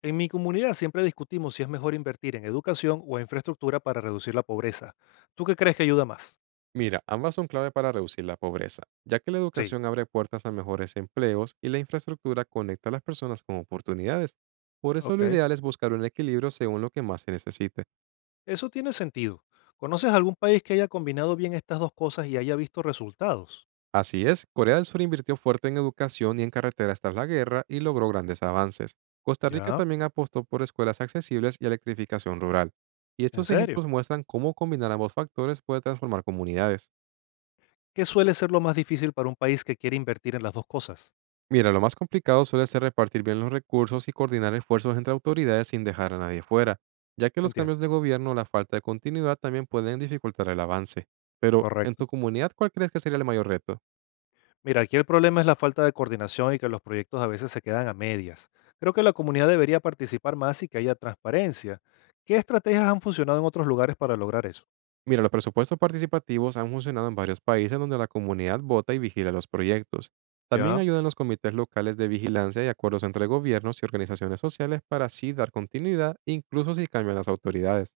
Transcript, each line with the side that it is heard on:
left: En mi comunidad siempre discutimos si es mejor invertir en educación o en infraestructura para reducir la pobreza. ¿Tú qué crees que ayuda más?
right: Mira, ambas son clave para reducir la pobreza, ya que la
left: Sí,
right: educación abre puertas a mejores empleos y la infraestructura conecta a las personas con oportunidades. Por eso lo
left: ok.
right: ideal es buscar un equilibrio según lo que más se necesite.
left: Eso tiene sentido. ¿Conoces algún país que haya combinado bien estas dos cosas y haya visto resultados?
right: Así es, Corea del Sur invirtió fuerte en educación y en carreteras tras la guerra y logró grandes avances. Costa Rica
left: Ya,
right: también apostó por escuelas accesibles y electrificación rural. Y
left: en
right: estos
left: serio.
right: ejemplos muestran cómo combinar ambos factores puede transformar comunidades.
left: ¿Qué suele ser lo más difícil para un país que quiere invertir en las dos cosas?
right: Mira, lo más complicado suele ser repartir bien los recursos y coordinar esfuerzos entre autoridades sin dejar a nadie fuera, ya que los
left: Entiendo.
right: cambios de gobierno o la falta de continuidad también pueden dificultar el avance. Pero, en
left: Correcto.
right: tu comunidad, ¿cuál crees que sería el mayor reto?
left: Mira, aquí el problema es la falta de coordinación y que los proyectos a veces se quedan a medias. Creo que la comunidad debería participar más y que haya transparencia. ¿Qué estrategias han funcionado en otros lugares para lograr eso?
right: Mira, los presupuestos participativos han funcionado en varios países donde la comunidad vota y vigila los proyectos. También
left: Ya.
right: ayudan los comités locales de vigilancia y acuerdos entre gobiernos y organizaciones sociales para así dar continuidad, incluso si cambian las autoridades.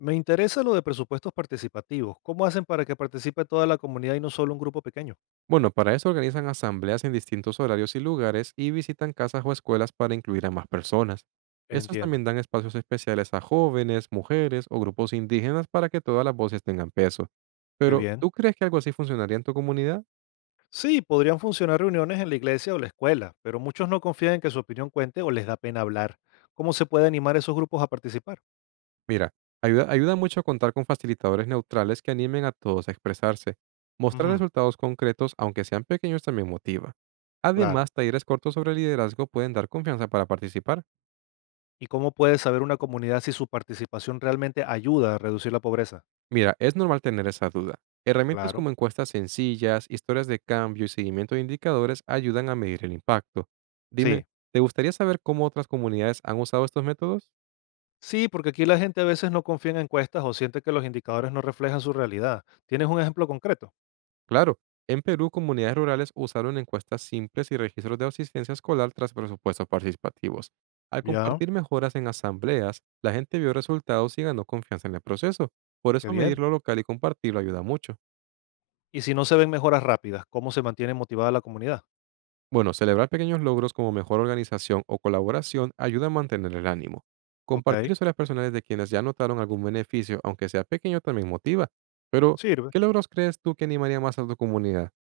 left: Me interesa lo de presupuestos participativos. ¿Cómo hacen para que participe toda la comunidad y no solo un grupo pequeño?
right: Bueno, para eso organizan asambleas en distintos horarios y lugares y visitan casas o escuelas para incluir a más personas. Estos
left: Entiendo.
right: también dan espacios especiales a jóvenes, mujeres o grupos indígenas para que todas las voces tengan peso.
left: Qué
right: Pero,
left: bien.
right: ¿tú crees que algo así funcionaría en tu comunidad?
left: Sí, podrían funcionar reuniones en la iglesia o la escuela, pero muchos no confían en que su opinión cuente o les da pena hablar. ¿Cómo se puede animar a esos grupos a participar?
right: Mira, ayuda mucho a contar con facilitadores neutrales que animen a todos a expresarse. Mostrar
left: Ujú,
right: resultados concretos, aunque sean pequeños, también motiva.
left: claro.
right: Además, talleres cortos sobre liderazgo pueden dar confianza para participar.
left: ¿Y cómo puede saber una comunidad si su participación realmente ayuda a reducir la pobreza?
right: Mira, es normal tener esa duda. Herramientas
left: Claro.
right: como encuestas sencillas, historias de cambio y seguimiento de indicadores ayudan a medir el impacto. Dime,
left: Sí.
right: ¿te gustaría saber cómo otras comunidades han usado estos métodos?
left: Sí, porque aquí la gente a veces no confía en encuestas o siente que los indicadores no reflejan su realidad. ¿Tienes un ejemplo concreto?
right: Claro, en Perú comunidades rurales usaron encuestas simples y registros de asistencia escolar tras presupuestos participativos. Al
left: Ya,
right: compartir mejoras en asambleas, la gente vio resultados y ganó confianza en el proceso. Por
left: qué
right: eso medir
left: bien.
right: lo local y compartirlo ayuda mucho.
left: Y si no se ven mejoras rápidas, ¿cómo se mantiene motivada la comunidad?
right: Bueno, celebrar pequeños logros como mejor organización o colaboración ayuda a mantener el ánimo.
left: Ok,
right: Compartir historias personales de quienes ya notaron algún beneficio, aunque sea pequeño, también motiva. Pero,
left: sirve.
right: ¿qué logros crees tú que animaría más a tu comunidad?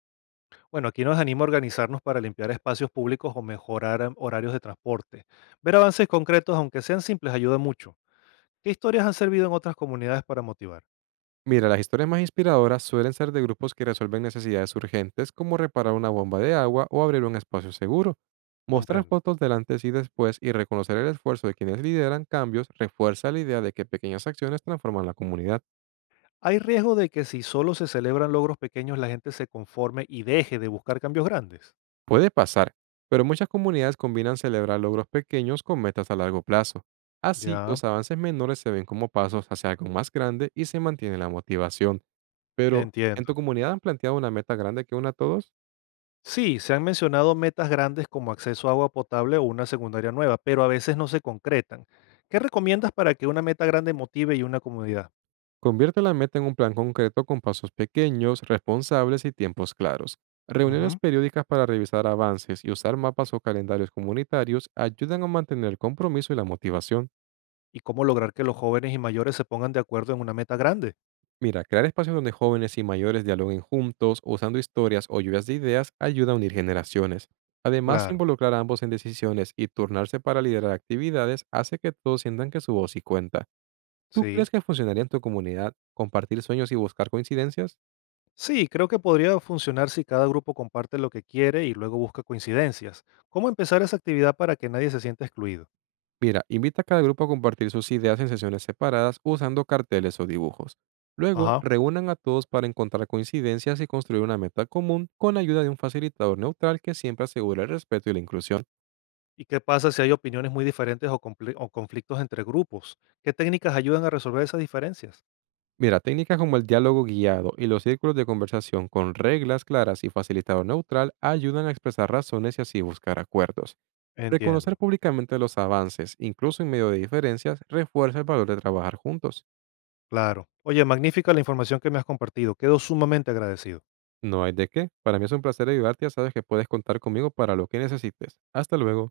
left: Bueno, aquí nos anima a organizarnos para limpiar espacios públicos o mejorar horarios de transporte. Ver avances concretos, aunque sean simples, ayuda mucho. ¿Qué historias han servido en otras comunidades para motivar?
right: Mira, las historias más inspiradoras suelen ser de grupos que resuelven necesidades urgentes como reparar una bomba de agua o abrir un espacio seguro. Mostrar
left: Comprendo.
right: fotos del antes y después y reconocer el esfuerzo de quienes lideran cambios refuerza la idea de que pequeñas acciones transforman la comunidad.
left: ¿Hay riesgo de que si solo se celebran logros pequeños, la gente se conforme y deje de buscar cambios grandes?
right: Puede pasar, pero muchas comunidades combinan celebrar logros pequeños con metas a largo plazo. Así,
left: Ya,
right: los avances menores se ven como pasos hacia algo más grande y se mantiene la motivación. Pero, ¿en tu
left: entiendo.
right: comunidad han planteado una meta grande que una a todos?
left: Sí, se han mencionado metas grandes como acceso a agua potable o una secundaria nueva, pero a veces no se concretan. ¿Qué recomiendas para que una meta grande motive y una comunidad?
right: Convierte la meta en un plan concreto con pasos pequeños, responsables y tiempos claros. Reuniones
left: Ujú.
right: periódicas para revisar avances y usar mapas o calendarios comunitarios ayudan a mantener el compromiso y la motivación.
left: ¿Y cómo lograr que los jóvenes y mayores se pongan de acuerdo en una meta grande?
right: Mira, crear espacios donde jóvenes y mayores dialoguen juntos, usando historias o lluvias de ideas, ayuda a unir generaciones. Además,
left: Claro,
right: involucrar a ambos en decisiones y turnarse para liderar actividades hace que todos sientan que su voz sí cuenta. ¿Tú crees
left: sí.
right: que funcionaría en tu comunidad compartir sueños y buscar coincidencias?
left: Sí, creo que podría funcionar si cada grupo comparte lo que quiere y luego busca coincidencias. ¿Cómo empezar esa actividad para que nadie se sienta excluido?
right: Mira, invita a cada grupo a compartir sus ideas en sesiones separadas usando carteles o dibujos. Luego,
left: Ajá.
right: reúnan a todos para encontrar coincidencias y construir una meta común con la ayuda de un facilitador neutral que siempre asegure el respeto y la inclusión.
left: ¿Y qué pasa si hay opiniones muy diferentes o conflictos entre grupos? ¿Qué técnicas ayudan a resolver esas diferencias?
right: Mira, técnicas como el diálogo guiado y los círculos de conversación con reglas claras y facilitador neutral ayudan a expresar razones y así buscar acuerdos. Reconocer
left: Entiendo.
right: públicamente los avances, incluso en medio de diferencias, refuerza el valor de trabajar juntos.
left: Claro. Oye, magnífica la información que me has compartido. Quedo sumamente agradecido.
right: No hay de qué. Para mí es un placer ayudarte, ya sabes que puedes contar conmigo para lo que necesites. Hasta luego.